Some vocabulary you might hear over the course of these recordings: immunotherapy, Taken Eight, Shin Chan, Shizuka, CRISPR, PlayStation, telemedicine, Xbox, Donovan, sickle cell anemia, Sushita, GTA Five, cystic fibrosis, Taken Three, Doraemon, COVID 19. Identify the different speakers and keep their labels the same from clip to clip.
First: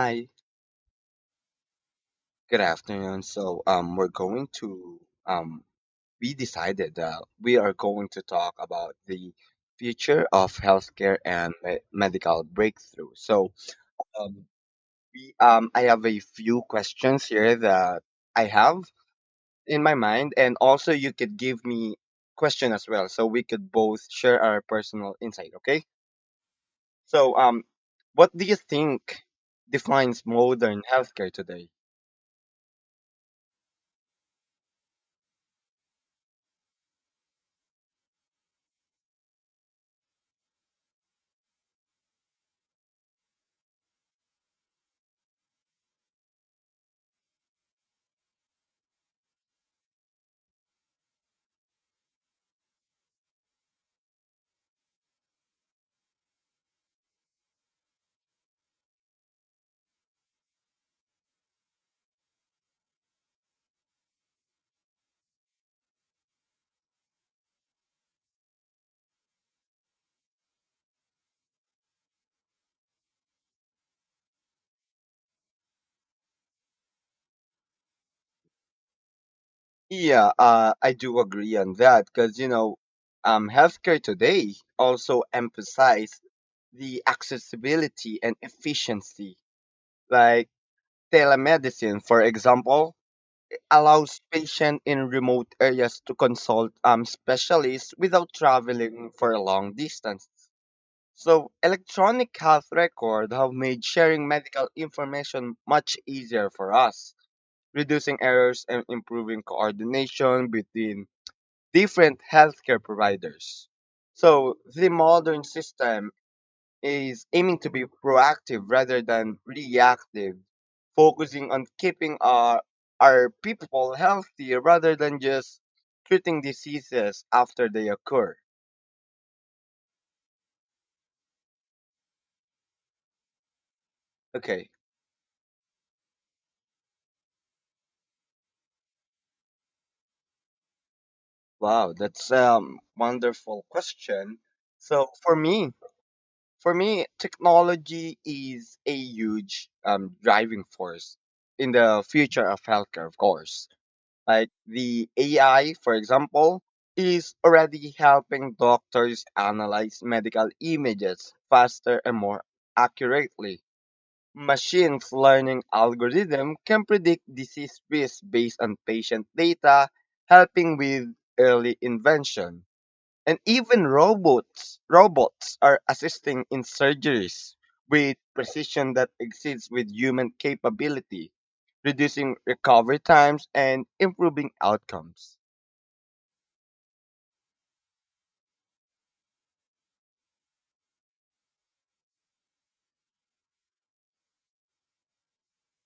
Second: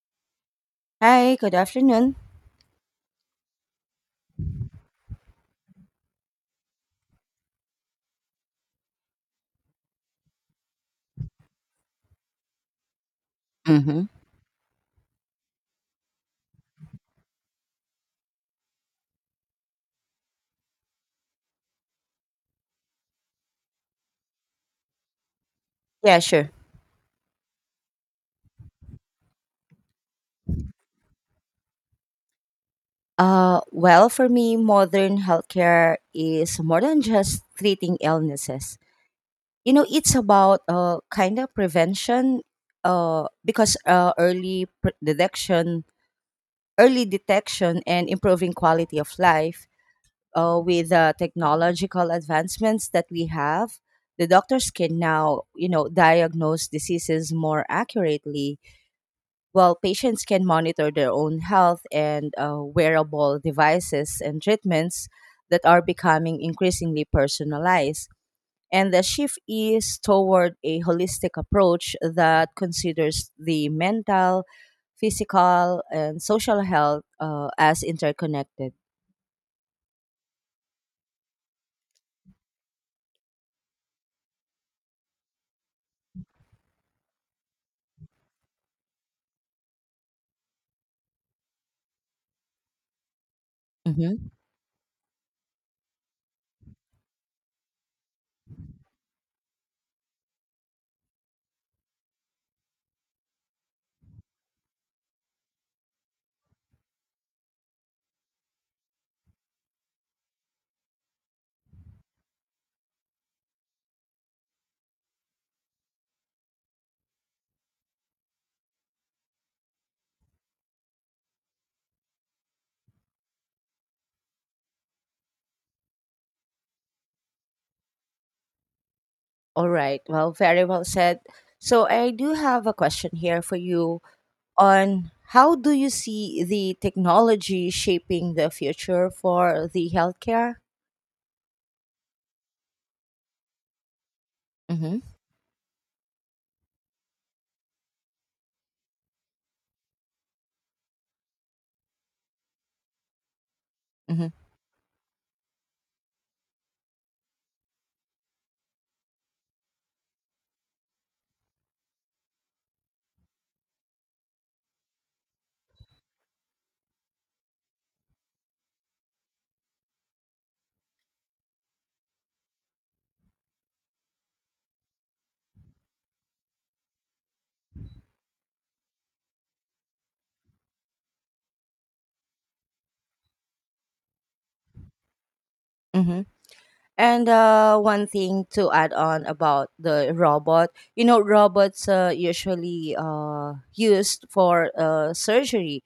Speaker 1: Hi,
Speaker 2: Hi, good afternoon.
Speaker 1: good afternoon. So, we're going to um, we decided that we are going to talk about the future of healthcare and medical breakthrough. So,
Speaker 2: Mm-hmm.
Speaker 1: um, I have a few questions here that I have in my mind, and also you could give me question as well, so we could both share our personal insight. Okay.
Speaker 2: Yeah, sure.
Speaker 1: So, what do you think defines modern healthcare today?
Speaker 2: Well, for me, modern healthcare is more than just treating illnesses. You know, it's about kind of prevention because early detection, early detection, and improving quality of life with the technological advancements that we have. The doctors can now, you know, diagnose diseases more accurately. While patients can monitor their own health and wearable devices and treatments that are becoming increasingly personalized. And the shift is toward a holistic approach that considers the mental, physical, and social health as interconnected.
Speaker 1: Yeah, I do agree on that because, you know, healthcare today also emphasize the accessibility and efficiency. Like telemedicine, for example, allows
Speaker 2: Mm-hmm.
Speaker 1: patients in remote areas to consult specialists without traveling for a long distance. So electronic health record have made sharing medical information much easier for us, reducing errors and improving coordination between different healthcare providers. So the modern system is aiming to be proactive rather than reactive, focusing on keeping our people healthy rather than just treating diseases after they occur.
Speaker 2: All right. Well, very well said. So, I do have a question here for you
Speaker 1: Okay.
Speaker 2: on, how do you see the technology shaping the future for the healthcare?
Speaker 1: Wow, that's a wonderful question.
Speaker 2: Mm-hmm.
Speaker 1: So for me, technology is a huge driving force in the future of healthcare, of course.
Speaker 2: Mm-hmm.
Speaker 1: Like the AI, for example, is already helping doctors analyze medical images faster and more accurately. Machines learning algorithm can predict disease risk based on patient data, helping with early intervention. And even robots are assisting in surgeries with precision that exceeds with human capability, reducing recovery times and improving outcomes.
Speaker 2: Mm-hmm. And one thing to add on about the robot, you know, robots usually used for surgery.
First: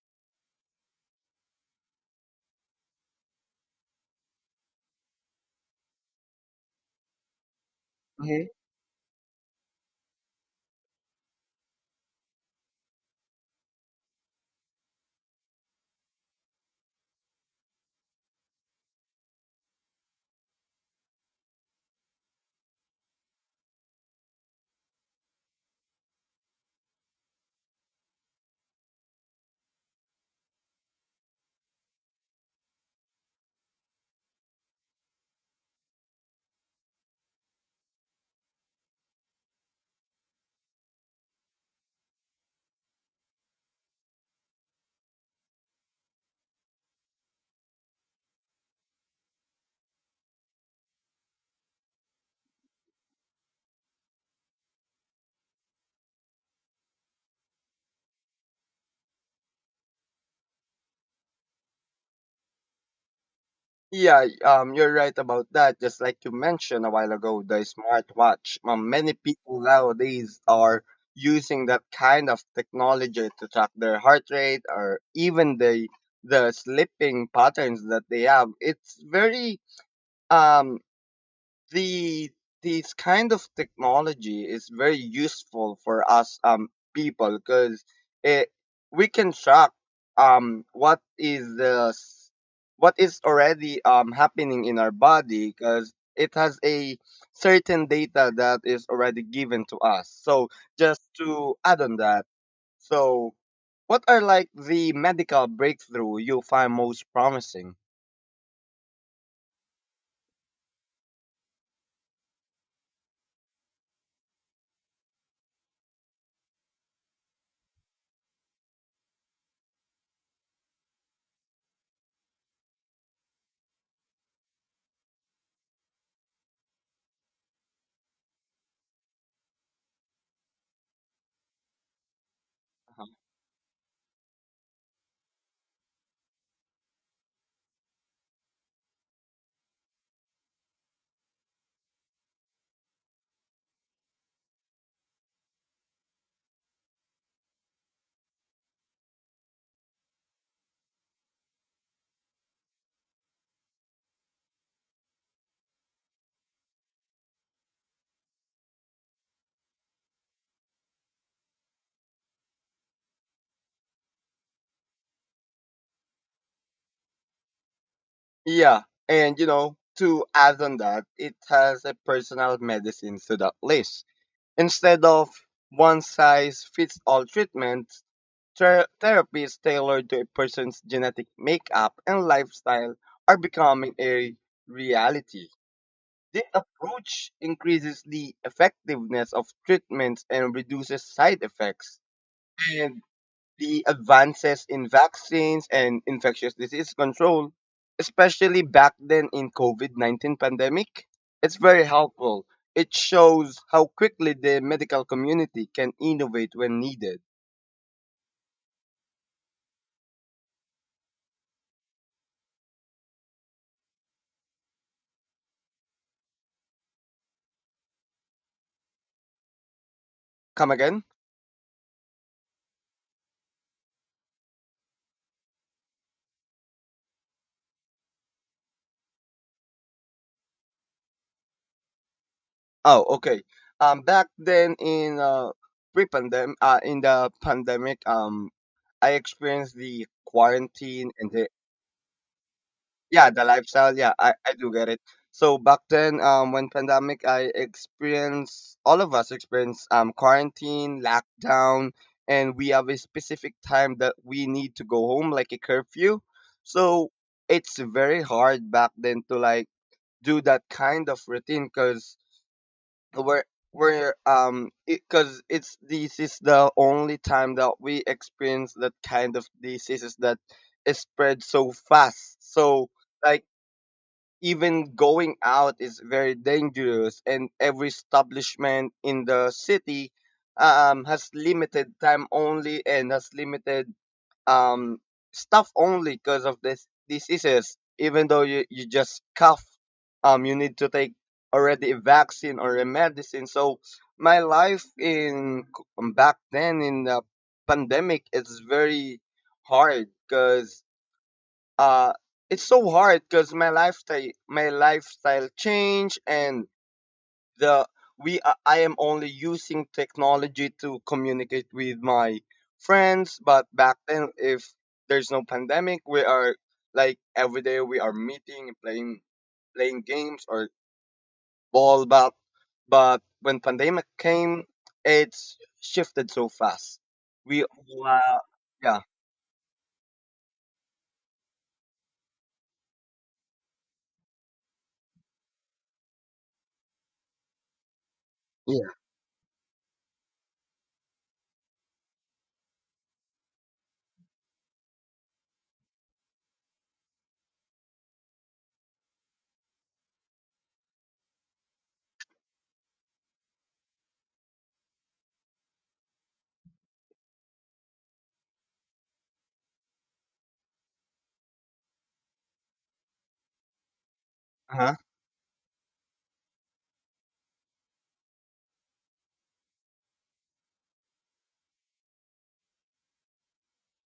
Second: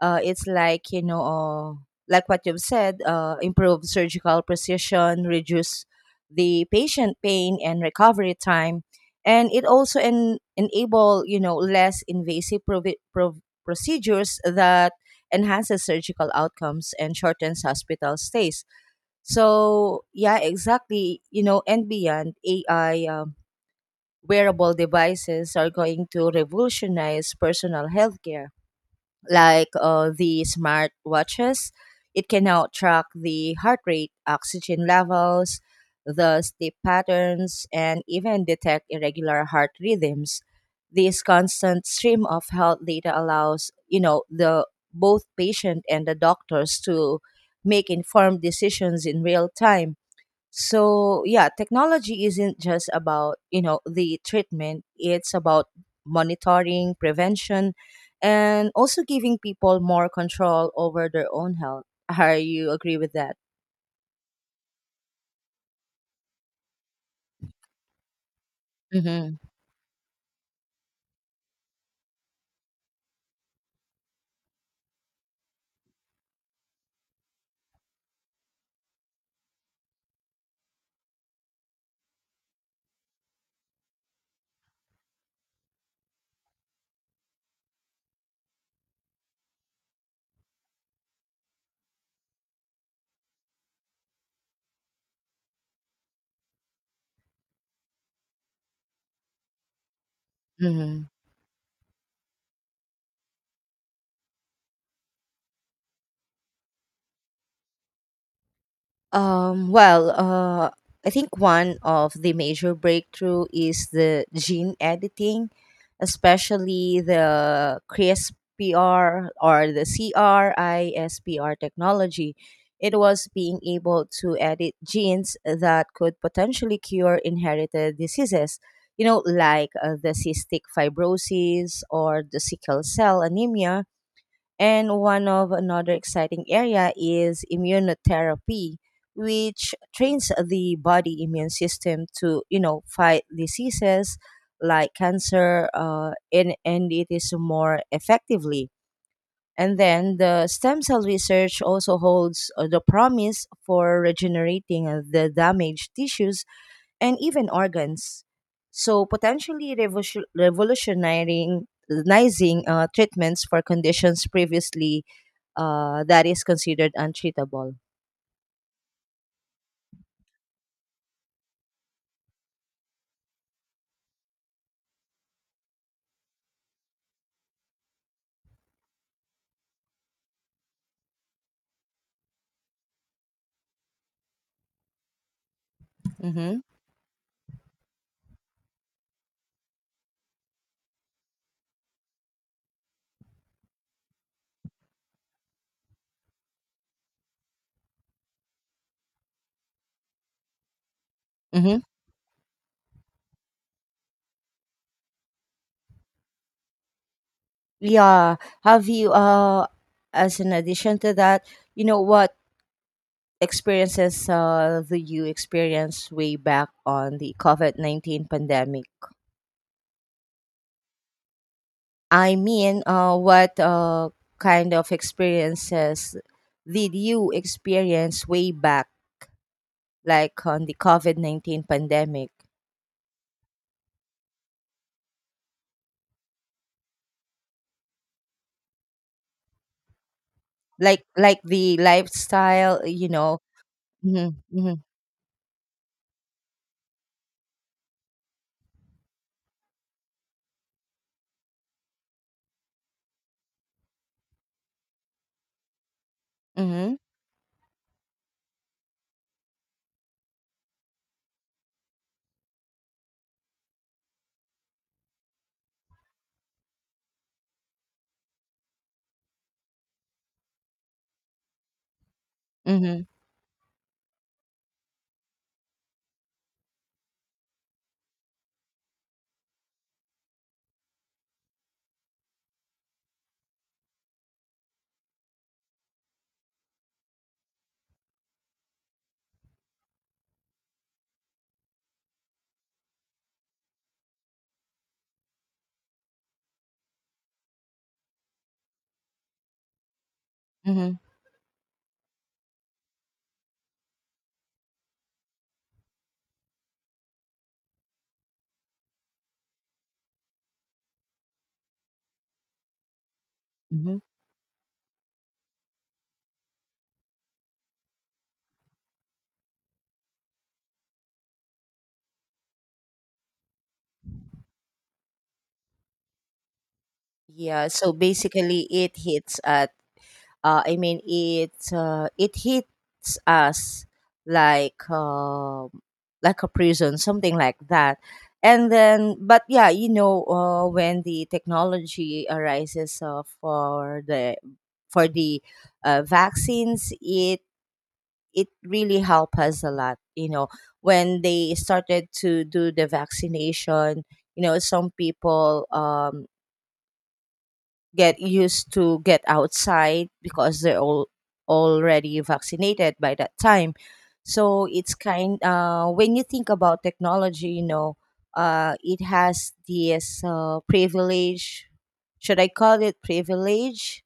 Speaker 2: It's like like what you've said, improve surgical precision, reduce the patient pain and recovery
Speaker 1: Hmm.
Speaker 2: time, and it also enable, you know, less invasive procedures that enhances surgical outcomes and shortens hospital stays. So yeah, exactly. You know, and beyond AI, wearable devices are going to revolutionize personal healthcare, like the smart watches. It can now track the heart rate, oxygen levels, the sleep patterns, and even detect irregular heart rhythms. This constant stream of health data allows, you know, the both patient and the doctors to make informed decisions in real time. So yeah, technology isn't just about, you know, the treatment. It's about monitoring, prevention, and also giving people more control over their own health. Are you agree with that?
Speaker 1: Yeah, you're right about that. Just like you mentioned a while ago, the smartwatch. Many people nowadays are using that kind of technology to track their heart rate or even the sleeping patterns that they have. It's very um the This kind of technology is very useful for us people because it we can track um what is the s- what is already happening in our body because it has a certain data that is already given to us. So just
Speaker 2: Mm-hmm.
Speaker 1: to add on that, so what are like the medical breakthrough you find most promising?
Speaker 2: Um, well, uh, I think one of the major breakthrough is the gene editing, especially the CRISPR or the CRISPR technology. It was being able to edit genes that could potentially cure inherited diseases, you know, like the cystic fibrosis or the sickle cell anemia. And one of another exciting area is immunotherapy, which trains the body immune system to, you know, fight diseases like cancer, and it is more effectively. And then the stem cell research also holds the promise for regenerating the damaged tissues and even organs. So, potentially revolutionizing, treatments for conditions previously that is considered untreatable.
Speaker 1: Yeah, and you know, to add on that, it has a personal medicine to that list. Instead of one size fits all treatments, therapies tailored to a person's genetic makeup and lifestyle are becoming a reality. This
Speaker 2: Mm-hmm.
Speaker 1: approach increases the effectiveness of treatments and reduces side effects. And the advances in vaccines and infectious disease control, especially back then in COVID-19 pandemic, it's
Speaker 2: Mm-hmm.
Speaker 1: very helpful. It shows how quickly the medical community can innovate when needed.
Speaker 2: Yeah. Have you as an addition to that, you know, what experiences do you experience way back on the COVID 19 pandemic?
Speaker 1: Come again?
Speaker 2: I mean, what kind of experiences did you experience way back like on the COVID 19 pandemic?
Speaker 1: Oh, okay. Back then in pre-pandemic, in the pandemic, I experienced the quarantine and
Speaker 2: Like
Speaker 1: the,
Speaker 2: the lifestyle, you
Speaker 1: yeah,
Speaker 2: know.
Speaker 1: the lifestyle, yeah,
Speaker 2: Hmm.
Speaker 1: I do
Speaker 2: Hmm.
Speaker 1: get it. So back then, when pandemic, I experienced, all of us experience quarantine lockdown, and we have a specific time that we need to go home, like a curfew.
Speaker 2: Hmm.
Speaker 1: So it's very hard back then to like do that kind of routine because we're we're because it's this is the only time that we experience that kind of diseases that is spread so fast. So
Speaker 2: Hmm.
Speaker 1: like even going out is very dangerous, and every establishment in the city has limited time only and has limited um, stuff only because of this diseases. Even though you just cough, you need to take already a vaccine or a medicine. So my life in back then in the pandemic is very hard because
Speaker 2: Hmm.
Speaker 1: uh it's so hard because my lifestyle change, and the I am only using technology to communicate with my friends. But back
Speaker 2: Hmm.
Speaker 1: then, if there's no pandemic, we are like every day we are meeting and playing games or ball. But when pandemic came, it's shifted so fast. We
Speaker 2: Yeah, so basically it
Speaker 1: yeah
Speaker 2: hits at, I mean, it it hits us like um like a prison, something like that. And
Speaker 1: yeah.
Speaker 2: then, but yeah, you know, when the technology arises for the vaccines, it really helped us a lot. You know, when they started to do the vaccination, you know, some people get used to get outside because they're all already vaccinated by that time. So it's
Speaker 1: Uh-huh.
Speaker 2: kind when you think about technology, you know, it has this privilege. Should I call it privilege?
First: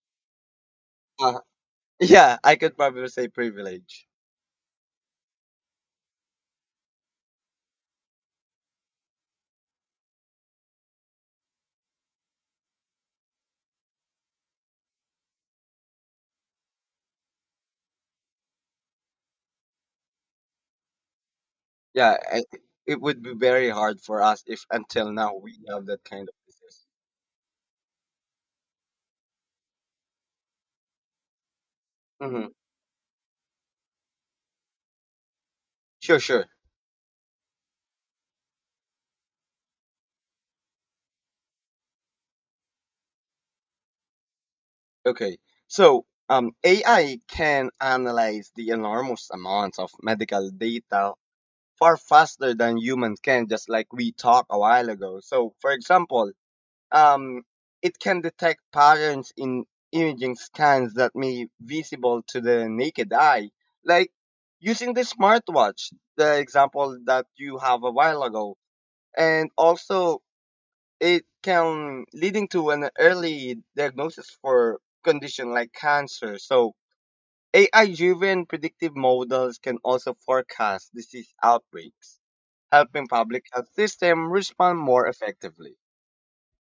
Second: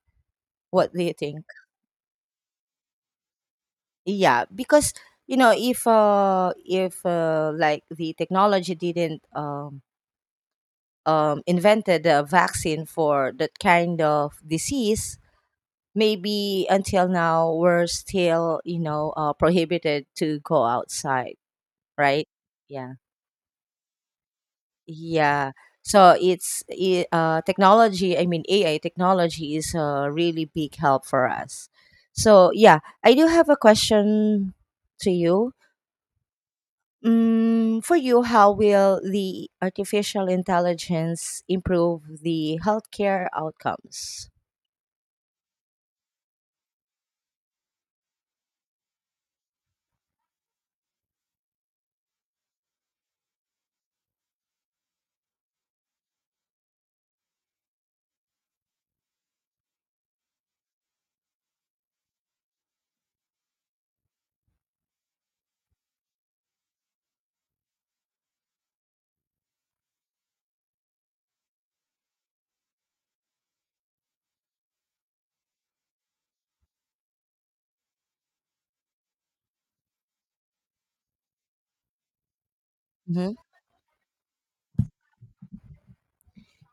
Speaker 2: What do you
Speaker 1: uh,
Speaker 2: think?
Speaker 1: yeah, I could probably say privilege.
Speaker 2: Yeah, because, you know, if like the technology didn't invented a vaccine for that kind of disease, maybe until now we're still, you know, prohibited to go outside,
Speaker 1: Yeah,
Speaker 2: right? Yeah.
Speaker 1: it would be very hard for us if until now
Speaker 2: Yeah,
Speaker 1: we have that
Speaker 2: so
Speaker 1: kind of business.
Speaker 2: technology, I mean AI technology is a really big help for us.
Speaker 1: Hmm.
Speaker 2: So yeah, I do have a question to you.
Speaker 1: Sure, sure.
Speaker 2: Mm, for you, how will the artificial intelligence improve the healthcare outcomes?
Speaker 1: Okay. So, AI can analyze the enormous amounts of medical data far faster than humans can, just like we talked a while ago. So, for example, um, it can detect patterns in imaging scans that may visible to the naked eye, like using the smartwatch, the example that you have a while ago. And also, it can leading to an early diagnosis for condition like cancer. So AI driven predictive models can also forecast disease outbreaks, helping public health system respond more effectively.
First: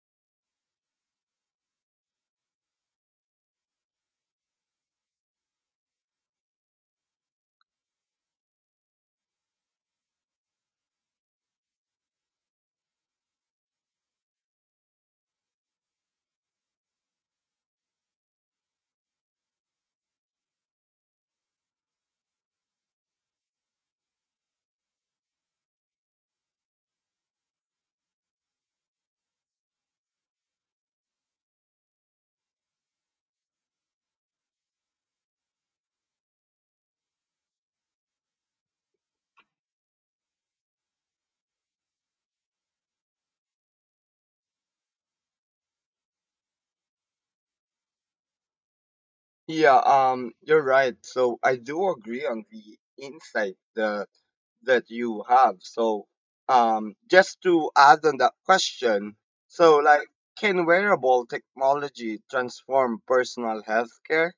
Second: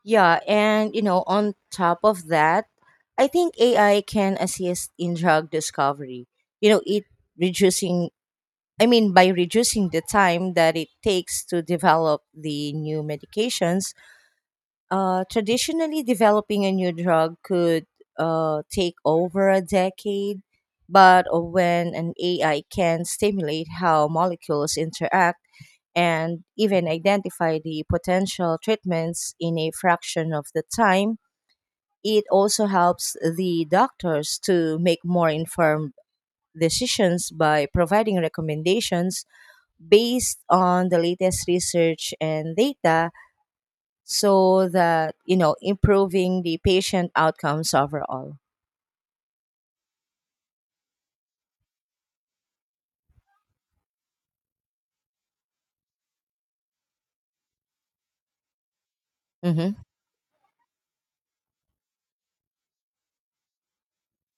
Speaker 2: Yeah, and you know, on top of that, I think AI can assist in drug discovery. You know, it reducing I mean, by reducing the time that it takes to develop the new medications, traditionally, developing a new drug could take over a decade, but when an AI can stimulate how molecules interact and even identify the potential treatments in a fraction of the time, it also helps the doctors to make more informed decisions by providing recommendations based on the latest research and data, so that, you know, improving the patient outcomes overall.
Speaker 1: Yeah, you're right. So I do agree on the insight, that you have. So, just to add on that question, so
Speaker 2: Hmm.
Speaker 1: like, can wearable technology transform personal healthcare?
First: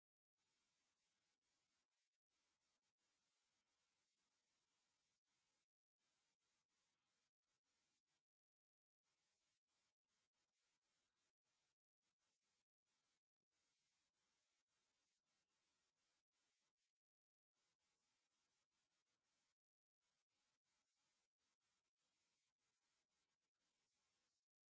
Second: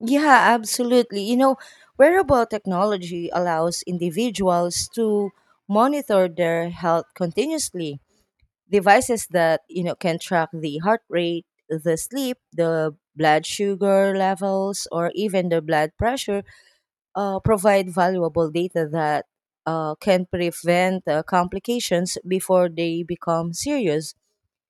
Speaker 2: Yeah, absolutely. You know, wearable technology allows individuals to monitor their health continuously. Devices that, you know, can track the heart rate, the sleep, the blood sugar levels, or even the blood pressure provide valuable data that can prevent complications before they become serious.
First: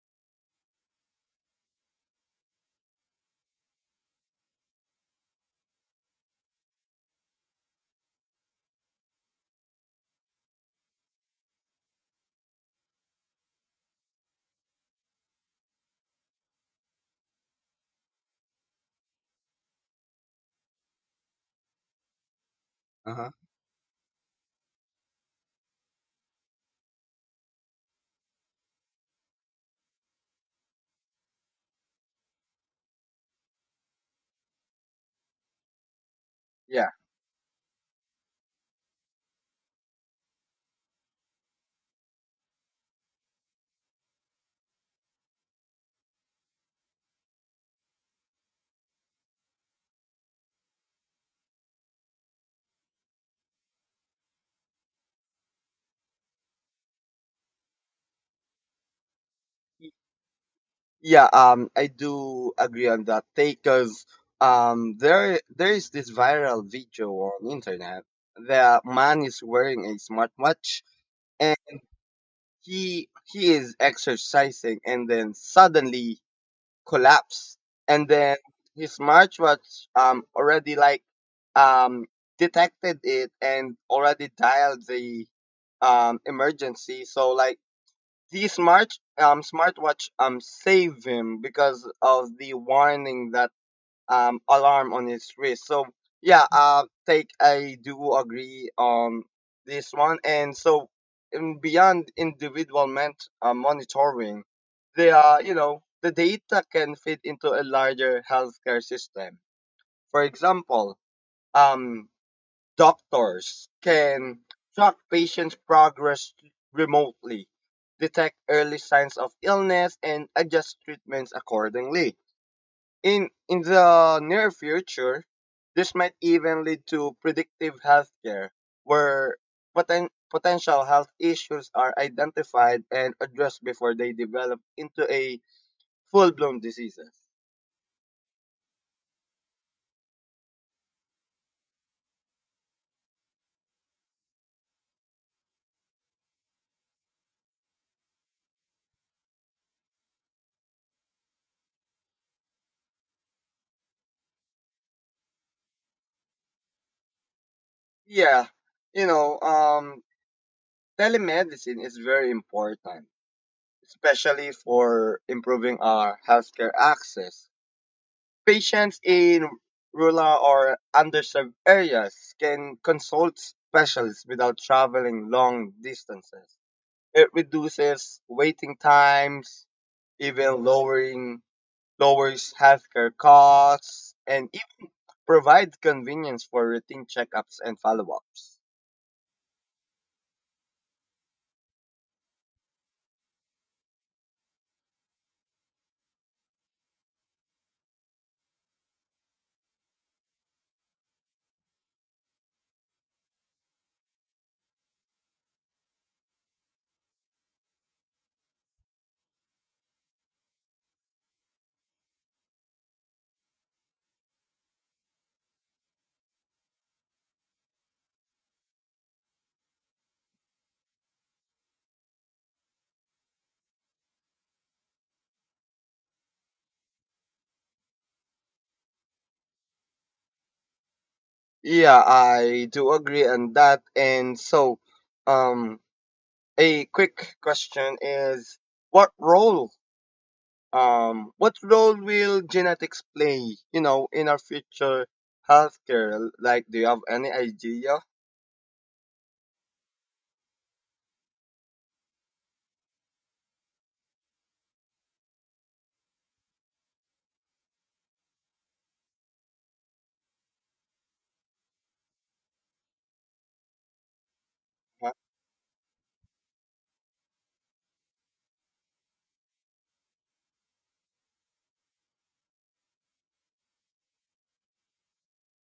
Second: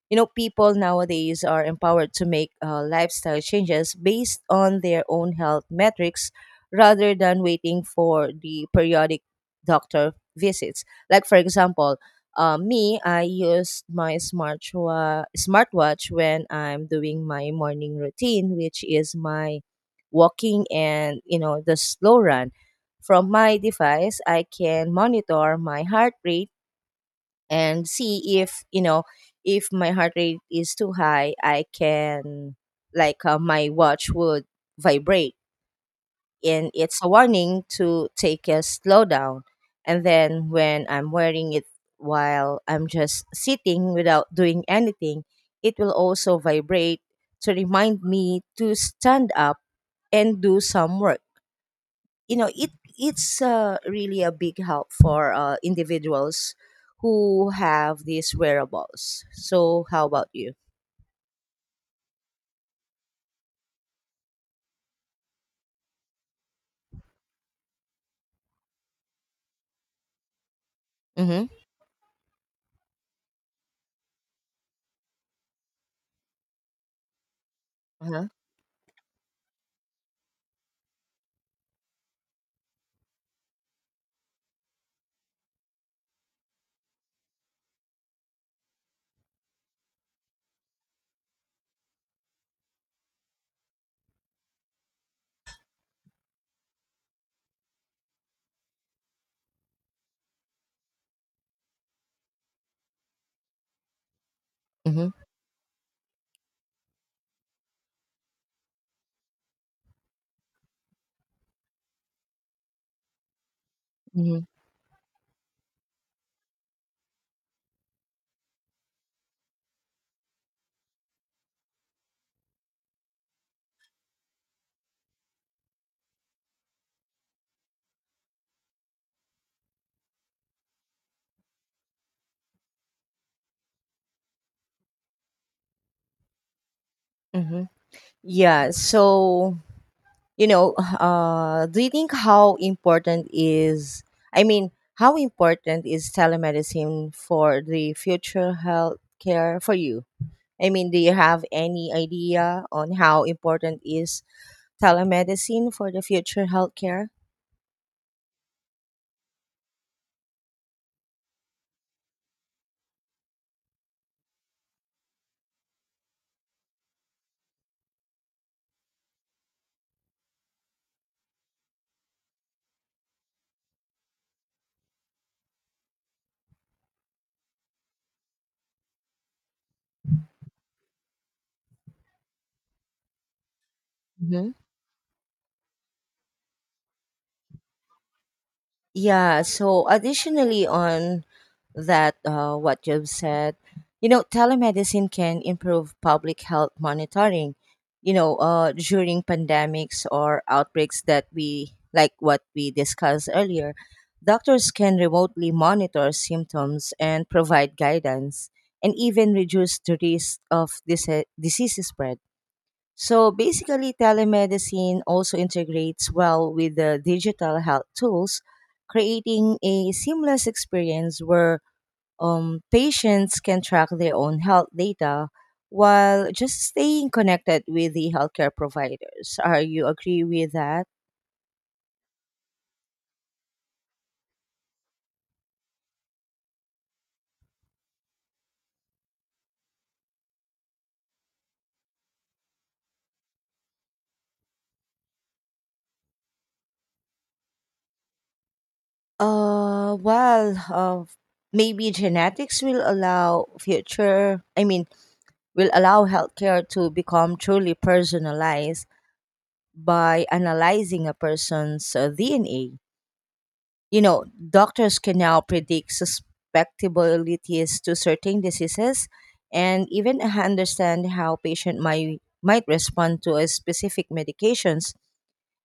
Speaker 2: You know, people nowadays are empowered to make lifestyle changes based on their own health metrics rather than waiting for the periodic doctor visits. Like, for example, me, I use my smartwatch when I'm doing my morning routine, which is my walking and, you know, the slow run.
Speaker 1: Uh
Speaker 2: From
Speaker 1: huh.
Speaker 2: my device I can monitor my heart rate, and see if, you know, if my heart rate is too high, I can like my watch would vibrate, and
Speaker 1: Yeah.
Speaker 2: it's a warning to take a slowdown. And then when I'm wearing it while I'm just sitting without doing anything, it will also vibrate to remind me to stand up and do some work. You know, it it's really a big help for individuals who have these wearables. So
Speaker 1: Y-
Speaker 2: how about you?
Speaker 1: Yeah, I do agree on that take because there is this viral video on internet that man is wearing a smartwatch.
Speaker 2: Mm-hmm.
Speaker 1: He is exercising and then suddenly collapsed, and
Speaker 2: Uh-huh.
Speaker 1: then his smartwatch already, like, um detected it and already dialed the emergency. So like the smartwatch save him because of the warning that alarm on his wrist. So yeah, take I do agree on this one. And so in beyond individual monitoring,
Speaker 2: Mm-hmm.
Speaker 1: they are, you know, the data can fit into a larger healthcare system. For example, um, doctors
Speaker 2: Mm-hmm.
Speaker 1: can track patients' progress remotely, detect early signs of illness, and adjust treatments accordingly. In the near future, this might even lead to predictive healthcare, where potential health issues are identified and addressed before they develop into a full-blown diseases.
Speaker 2: Mm-hmm. Yeah, so, you know, do you think how important is, I mean, how important is telemedicine for the future health care for you? I mean, do you have any idea on how important is telemedicine for the future healthcare?
Speaker 1: Yeah, you know, telemedicine is very important, especially for improving our healthcare access. Patients in rural or underserved areas can consult specialists without traveling long distances. It reduces waiting times, even lowering lowers healthcare costs, and it provides convenience for routine checkups and follow-ups.
Speaker 2: Yeah. So, additionally, on that, what you've said, you know, telemedicine can improve public health monitoring. You know, during pandemics or outbreaks that we like what we discussed earlier, doctors can remotely monitor symptoms and provide guidance, and even reduce the risk of disease spread. So basically, telemedicine also integrates well with the digital health tools, creating a seamless experience where patients can track their own health data while just staying connected with the healthcare providers. Are you agree with that?
Speaker 1: Yeah, I do agree on that. And so, um, a quick question is, what role will genetics play, you know, in our future healthcare? Like, do you have any idea?
Speaker 2: Uh, well, uh, Maybe genetics will allow future, I mean, will allow healthcare to become truly personalized by analyzing a person's DNA. You know, doctors
Speaker 1: Huh?
Speaker 2: can now predict susceptibilities to certain diseases and even understand how patient might respond to a specific medications,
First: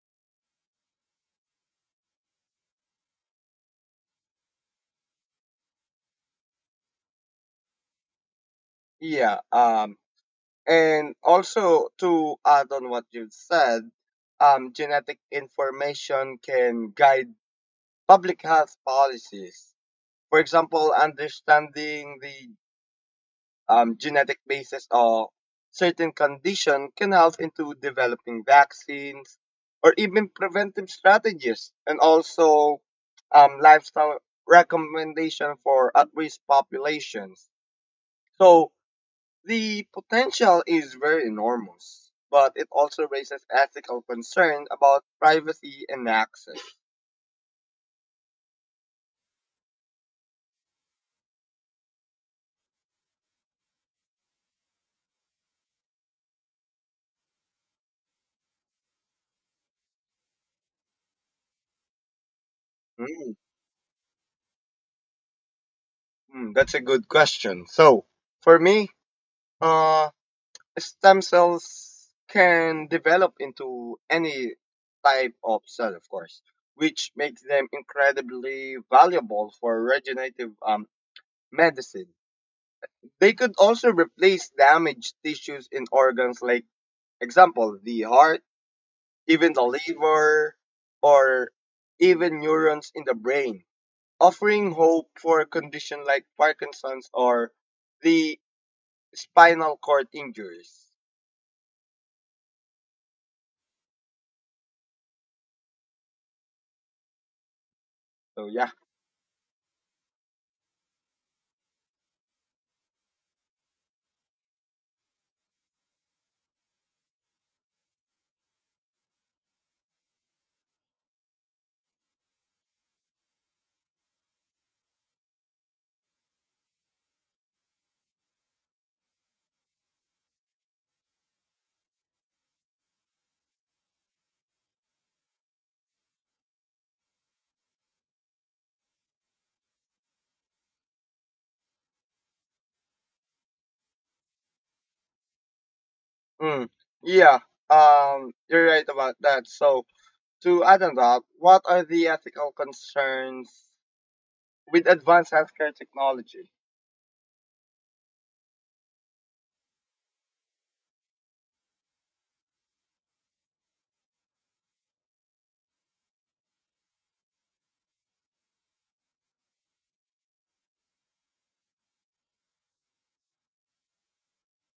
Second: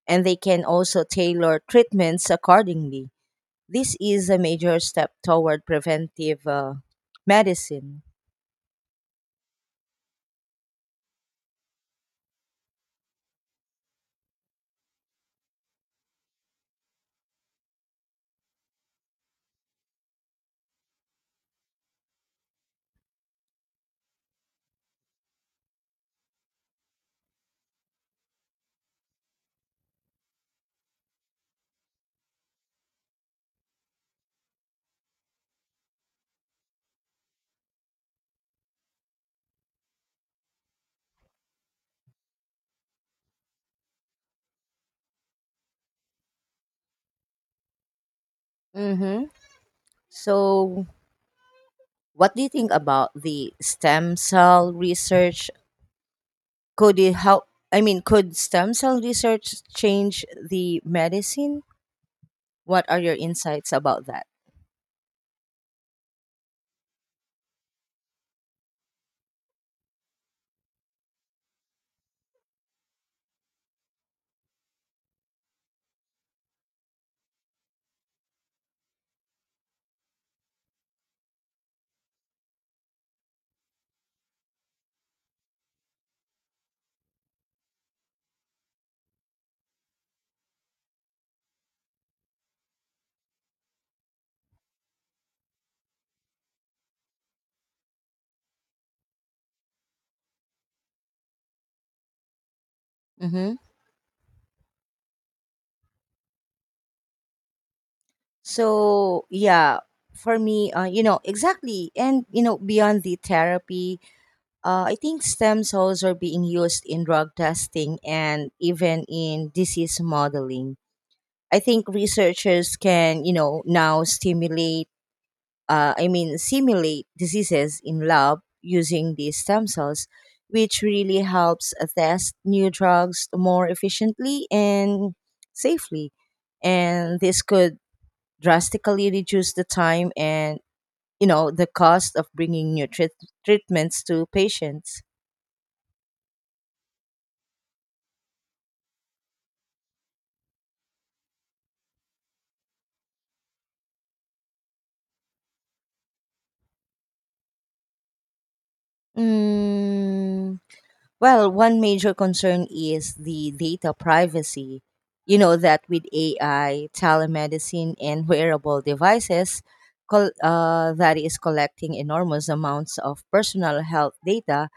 Speaker 2: and they can also tailor treatments accordingly. This is a major step toward preventive medicine.
Speaker 1: Yeah. And also to add on what you've said, genetic information can guide public health policies. For example, understanding the genetic basis of certain condition can help into developing vaccines or even preventive strategies, and also lifestyle recommendation for at-risk populations. So the potential is very enormous, but it also raises ethical concern about privacy and access.
Speaker 2: Mhm. So, what do you think about the stem cell research? Could it help? I mean, could stem cell research change the medicine? What are your
Speaker 1: Mm,
Speaker 2: insights about that?
Speaker 1: mm, that's a good question. So for me, uh, stem cells can develop into any type of cell, of course, which makes them incredibly valuable for regenerative medicine. They could also replace damaged tissues in organs, like example the heart, even the liver, or even neurons in the brain, offering hope for a condition like Parkinson's or the spinal cord injuries.
Speaker 2: Hmm.
Speaker 1: So yeah.
Speaker 2: So, yeah, for me, you know, exactly. And, you know, beyond the therapy, I think stem cells are being used in drug testing and even in disease modeling. I think researchers can, you know, now stimulate I mean, simulate diseases in lab using these stem cells, which really helps test new drugs more efficiently and safely. And this could drastically reduce the time and, you know, the cost of bringing new treatments to patients.
Speaker 1: Mm, yeah, you're right about that. So, to add on that, what are the ethical concerns with advanced healthcare technology?
Speaker 2: Mm. Well, one major concern is the data privacy. You know that with AI, telemedicine, and wearable devices, that is collecting enormous amounts of personal health data,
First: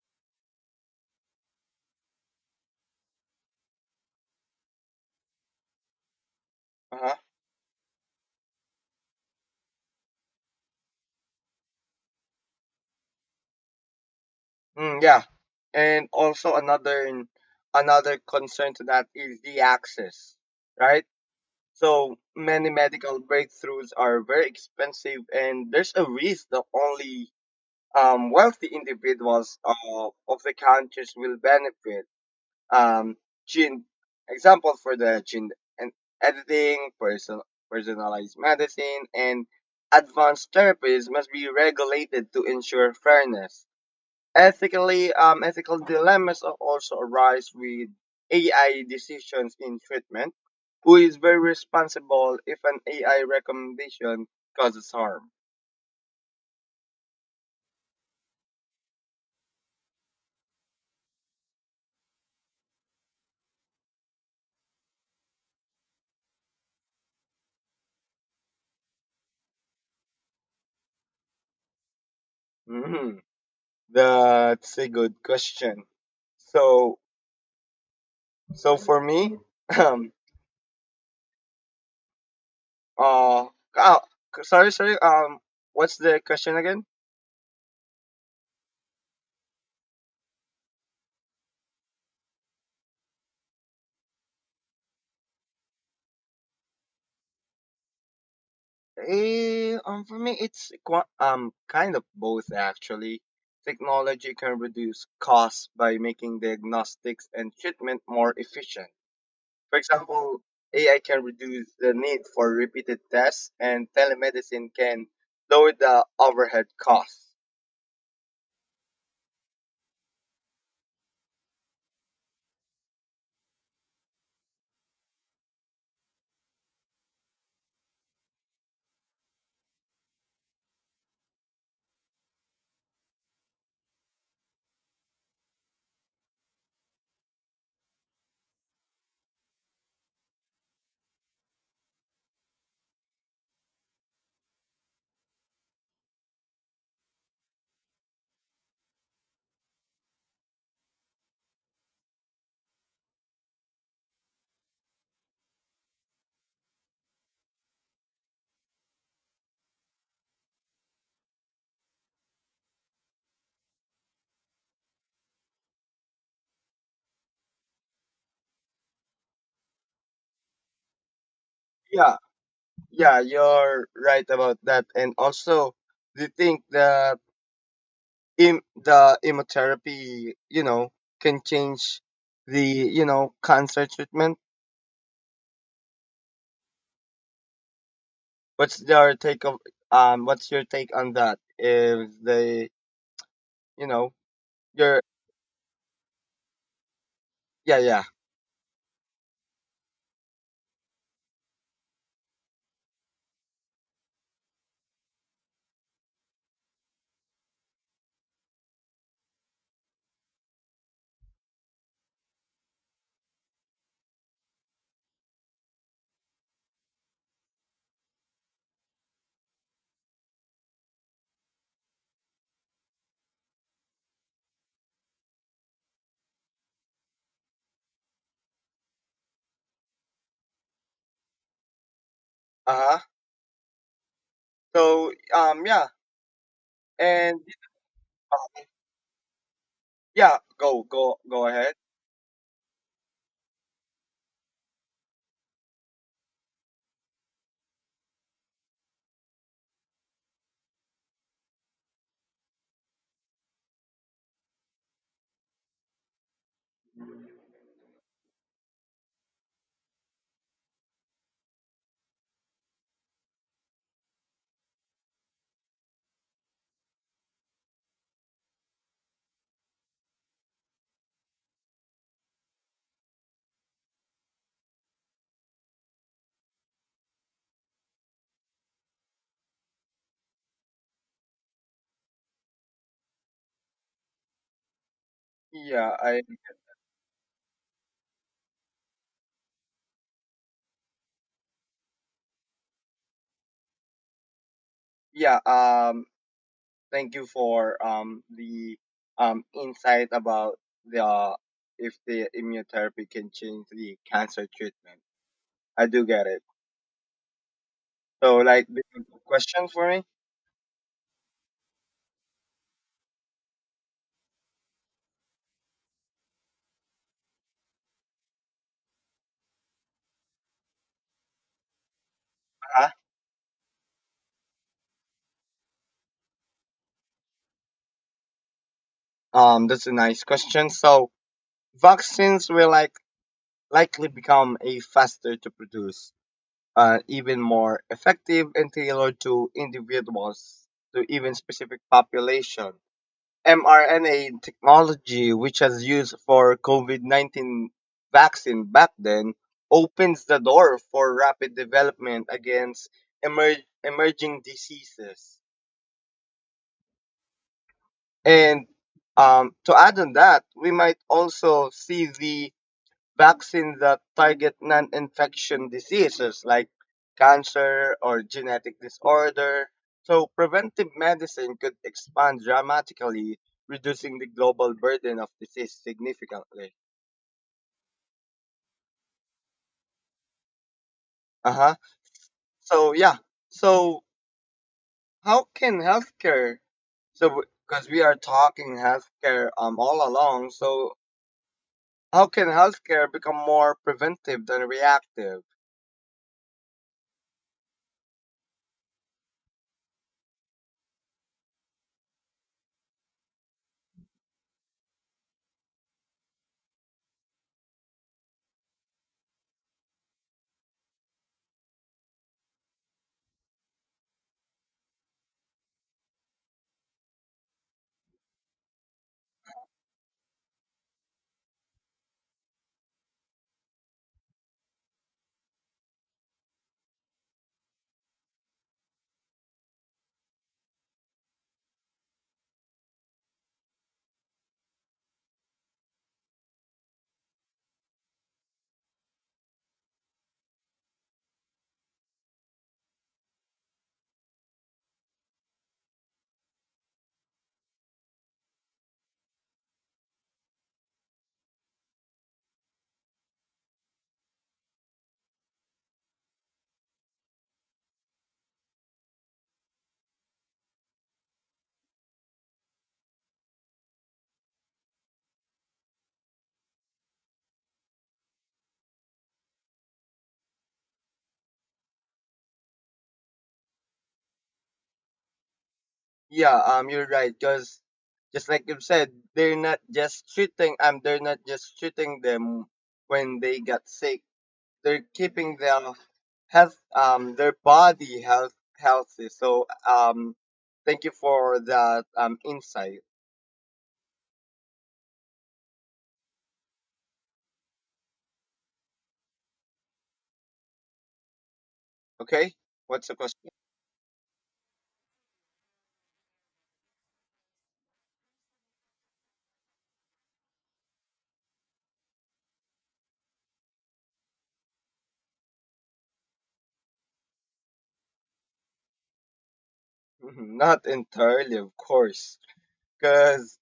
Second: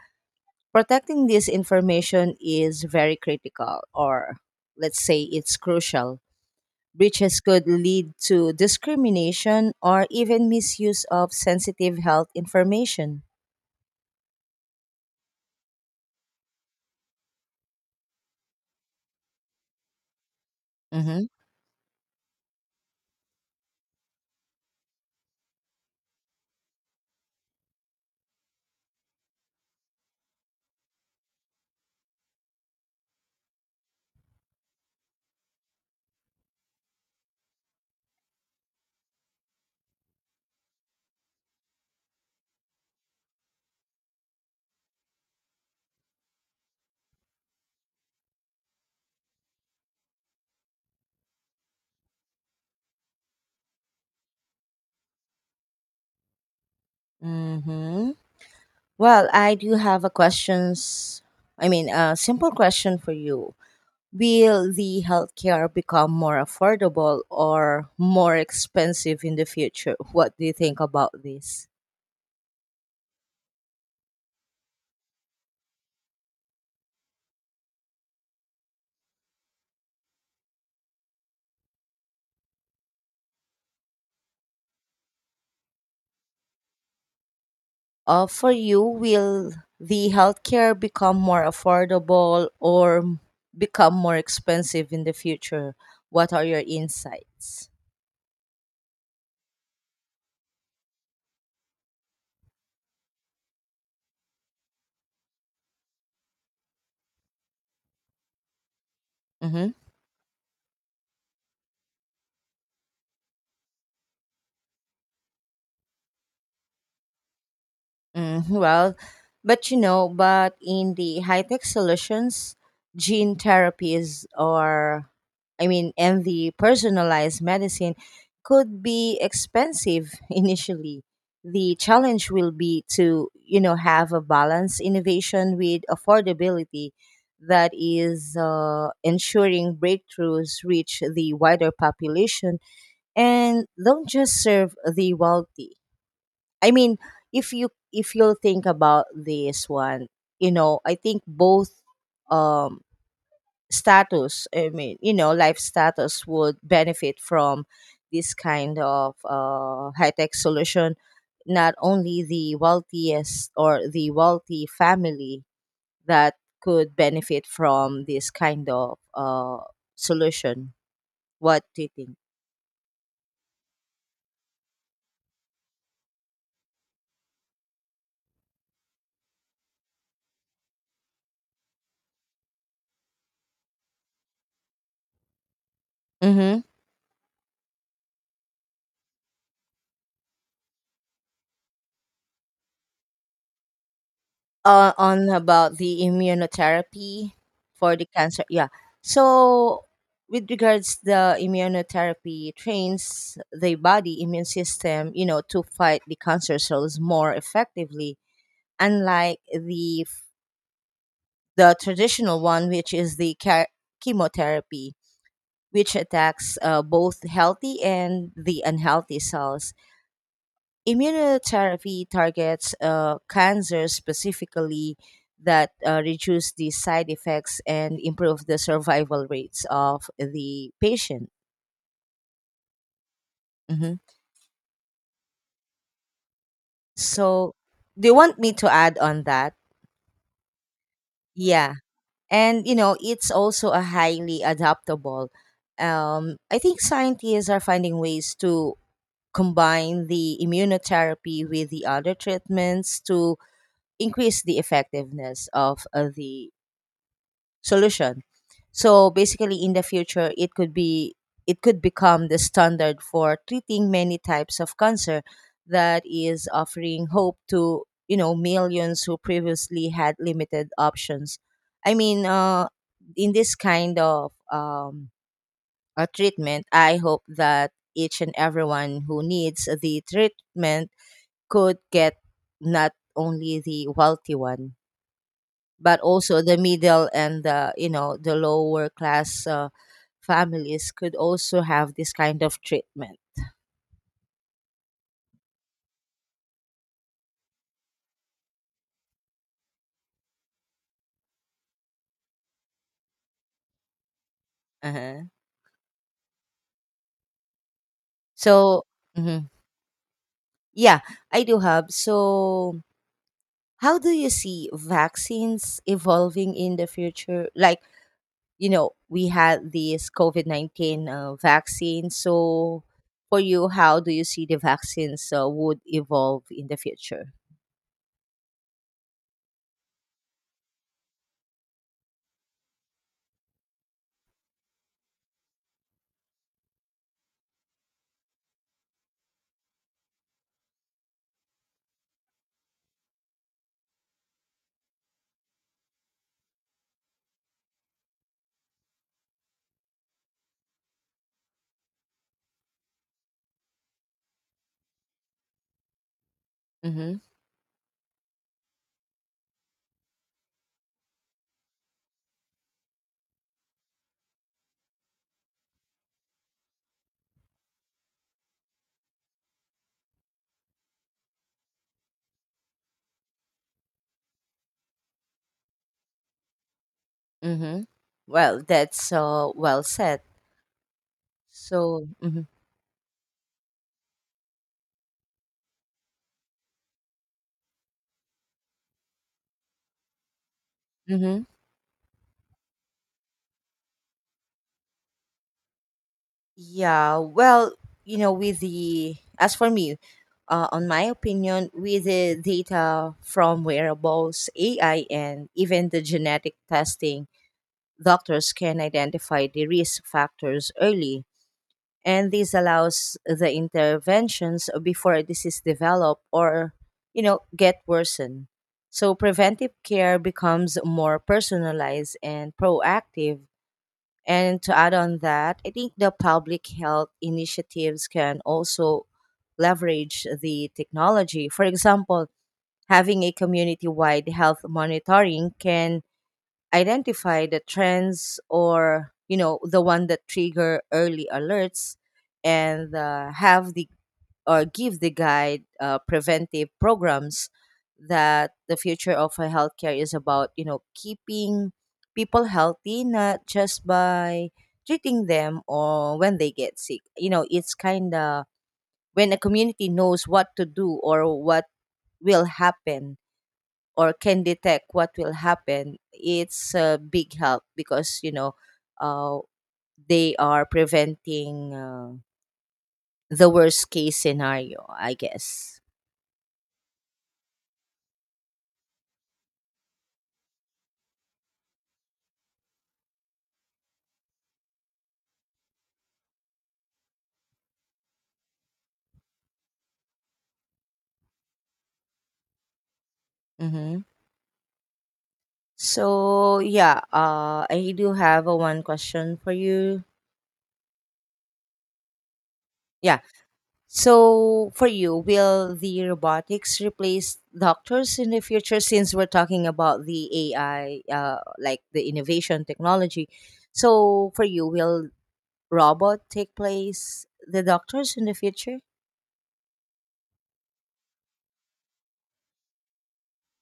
Speaker 2: protecting this information is very critical, or let's say it's crucial.
Speaker 1: Uh-huh.
Speaker 2: Breaches could lead to discrimination or even misuse of sensitive health information.
Speaker 1: Mm, yeah, and also another concern to that is the access, right?
Speaker 2: Mm-hmm.
Speaker 1: So many medical breakthroughs are very expensive, and there's a risk that only wealthy individuals of the countries will benefit. um, gene examples for the gene, and editing, person, personalized medicine, and advanced therapies must be regulated to ensure fairness. Ethically, ethical dilemmas also arise with AI decisions in treatment. Who is very responsible if an AI recommendation causes harm?
Speaker 2: Mm-hmm. Well, I do have a questions. I mean, a simple question for you. Will the healthcare become more affordable or more expensive in the future? What do you think about this?
Speaker 1: Hmm. That's a good question. So, so for me, Uh, uh sorry, sorry. What's the question again?
Speaker 2: For you, will the healthcare become more affordable or become more expensive in the future? What are your insights?
Speaker 1: Eh, for me, it's kind of both actually. Technology can reduce costs by making diagnostics and treatment more efficient.
Speaker 2: Mm-hmm.
Speaker 1: For example, AI can reduce the need for repeated tests, and telemedicine can lower the overhead costs.
Speaker 2: Mm, well, but you know, but in the high tech solutions, gene therapies or, I mean, and the personalized medicine could be expensive initially. The challenge will be to, you know, have a balance innovation with affordability, that is ensuring breakthroughs reach the wider population and don't just serve the wealthy. I mean, if you'll think about this one, you know, I think both um status, I mean, you know, life status would benefit from this kind of high-tech solution. Not only the wealthiest or the wealthy family that could benefit from this kind of solution. What do you think?
Speaker 1: Yeah, yeah, you're right about that. And also, do you think the the immunotherapy, you know, can change the, you know, cancer treatment.
Speaker 2: Mm-hmm.
Speaker 1: What's your take of what's your take on that? If they you know, your
Speaker 2: On about the immunotherapy
Speaker 1: Yeah,
Speaker 2: for
Speaker 1: yeah.
Speaker 2: the cancer. Yeah. So, with regards the immunotherapy trains the body immune system, you know, to fight the cancer cells more effectively, unlike the traditional one, which is the chemotherapy, which attacks both healthy and the unhealthy cells. Immunotherapy targets cancer specifically, that reduce the side effects and improve the survival rates of the patient.
Speaker 1: Uh-huh.
Speaker 2: Mhm.
Speaker 1: So yeah. And
Speaker 2: So, do you want me
Speaker 1: uh,
Speaker 2: to add on that?
Speaker 1: yeah, go
Speaker 2: Yeah.
Speaker 1: ahead.
Speaker 2: And you know, it's also a highly adaptable. I think scientists are finding ways to combine the immunotherapy with the other treatments to increase the effectiveness of the solution. So basically, in the future, it could become the standard for treating many types of cancer that is offering hope to millions who previously had limited options. I mean, uh, in this kind of a treatment, I hope that each and everyone who needs the treatment could get, not only the wealthy one,
Speaker 1: Yeah,
Speaker 2: but
Speaker 1: I
Speaker 2: also the middle and the the lower class families could also have this kind of treatment.
Speaker 1: yeah, thank you for the insight about the if the immunotherapy can change the cancer treatment.
Speaker 2: Uh-huh.
Speaker 1: I do get it. So, like,
Speaker 2: So,
Speaker 1: this is a
Speaker 2: mhm,
Speaker 1: question for me.
Speaker 2: yeah, I do have, so how do you see vaccines evolving in the future, like, you know, we had this COVID 19 vaccines. So,
Speaker 1: Uh-huh.
Speaker 2: for you, how do you see the vaccines would evolve in the future?
Speaker 1: That's a nice question. So, vaccines will likely become a faster to produce, even more effective and tailored to individuals, to even specific population. mRNA technology, which was used for COVID-19 vaccine back then, opens the door for rapid development against emerging diseases.
Speaker 2: Mm-hmm.
Speaker 1: And to add on that, we might also see the vaccines that target non infection diseases like cancer or genetic disorder. So, preventive medicine could expand dramatically, reducing the global burden of disease significantly.
Speaker 2: Mm-hmm. Well, that's well said.
Speaker 1: Uh huh.
Speaker 2: So, mhm,
Speaker 1: So, yeah. So, how can healthcare? So, because we are talking healthcare all along, so
Speaker 2: mhm,
Speaker 1: how can healthcare become more preventive than reactive?
Speaker 2: yeah, well, you know, with the, as for me, on my opinion, with the data from wearables, AI, and even the genetic testing, doctors can identify the risk factors early, and this allows the interventions before a disease develop, or, you know, get worsened. So preventive care becomes more personalized and proactive. And to add on that, I think the public health initiatives can also leverage the technology. For example, having a community wide health monitoring can identify the trends, or, you know, the one that trigger early alerts, and have the, or give the guide preventive programs. That the future of a healthcare is about, you know, keeping people healthy, not just by treating them or when they get sick. You know, it's kind of, when a community knows what to do or what will happen, or can detect what will happen, it's a big help, because uh, they are preventing the worst case scenario, I guess.
Speaker 1: Yeah, you're right. Cause just like you said, they're not just treating. They're not just treating them when they got sick. They're keeping their health, their body health healthy. So, thank you for that insight.
Speaker 2: Mm-hmm. So yeah, I do have a one question for you.
Speaker 1: Okay, what's the
Speaker 2: Yeah.
Speaker 1: question?
Speaker 2: So for you, will the robotics replace doctors in the future? Since we're talking about the AI, like the innovation technology, so for you, will robot take place the doctors in the future?
Speaker 1: Mhm, not entirely, of course, because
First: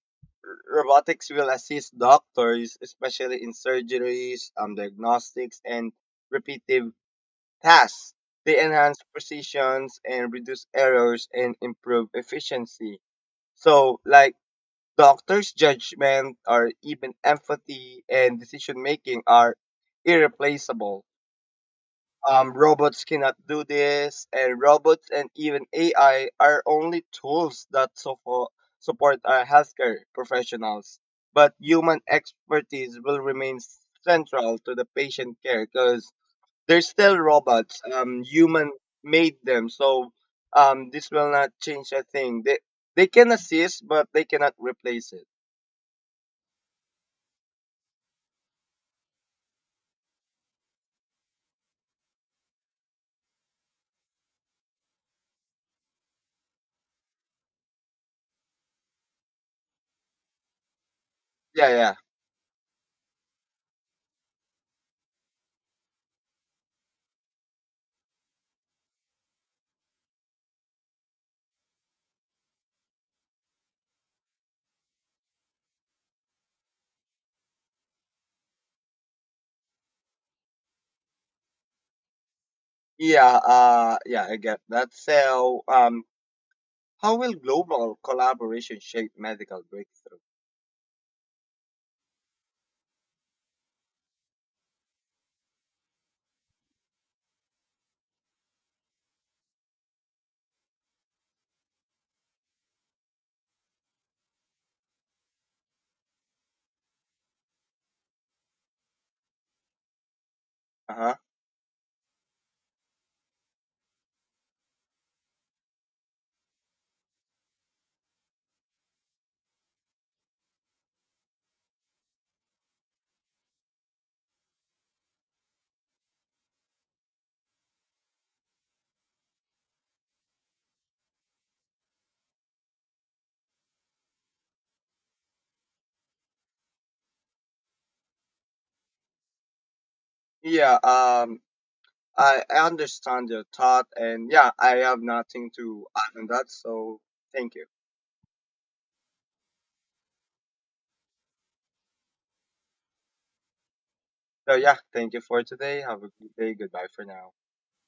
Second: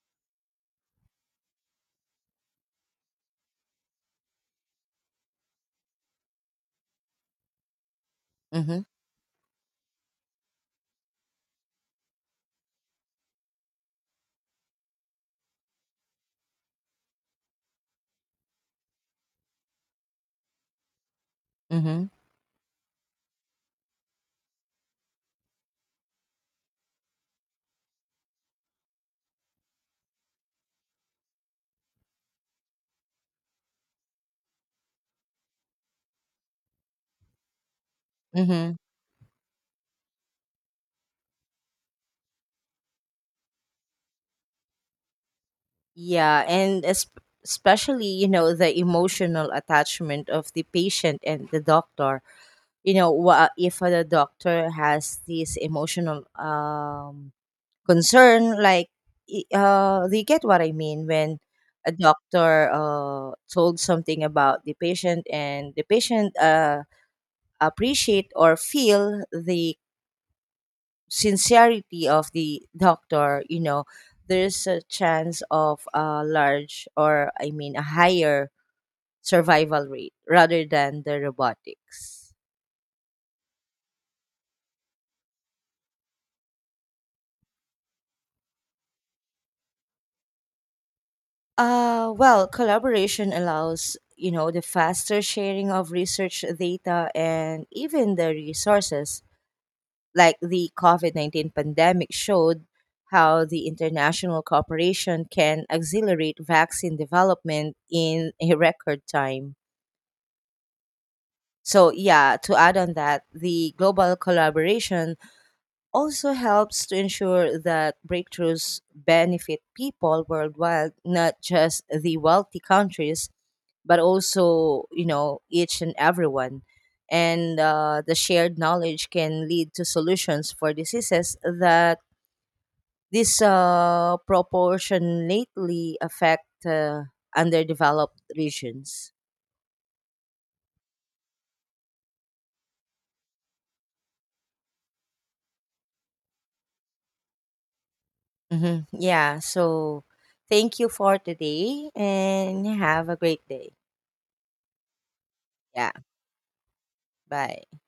Speaker 1: robotics will assist doctors, especially in surgeries, diagnostics, and repetitive tasks. They
Speaker 2: Mm-hmm.
Speaker 1: enhance precisions and reduce errors and improve efficiency. So, like, doctors' judgment or even empathy and decision making are irreplaceable.
Speaker 2: Mm-hmm.
Speaker 1: Robots cannot do this, and robots and even AI are only tools that support our healthcare professionals. But human expertise will remain central to the patient care because they're still robots. Human
Speaker 2: Mm-hmm.
Speaker 1: made them, so this will not change a thing. They can assist, but they cannot replace it.
Speaker 2: Yeah, and es- especially, you know, the emotional attachment of the patient and the doctor. You know, if the doctor has this emotional concern, like, they get what I mean. When
Speaker 1: Yeah,
Speaker 2: a
Speaker 1: yeah,
Speaker 2: doctor told something about the patient, and the patient appreciate or feel the sincerity of the doctor, you know, there's a chance of a large or I mean a higher survival rate rather than the robotics.
Speaker 1: yeah. Yeah, I get that. So, how will global collaboration shape medical breakthrough?
Speaker 2: Well, collaboration allows, you know, the faster sharing of research data and even the resources. Like the COVID 19 pandemic showed how the international cooperation can accelerate vaccine development in a record time.
Speaker 1: Uh-huh.
Speaker 2: So, yeah, to add on that, the global collaboration also helps to ensure that breakthroughs benefit people worldwide, not just the wealthy countries, but also, you know, each and everyone. And the shared knowledge can lead to solutions for diseases that this proportionately affect underdeveloped regions.
Speaker 1: Yeah, I understand your thought, and yeah, I have nothing to add on that, so thank you.
Speaker 2: Hmm, yeah, so thank you for today and have a great day.
Speaker 1: So yeah, thank you for today.
Speaker 2: Yeah,
Speaker 1: Have a good day. Goodbye for now.
Speaker 2: bye.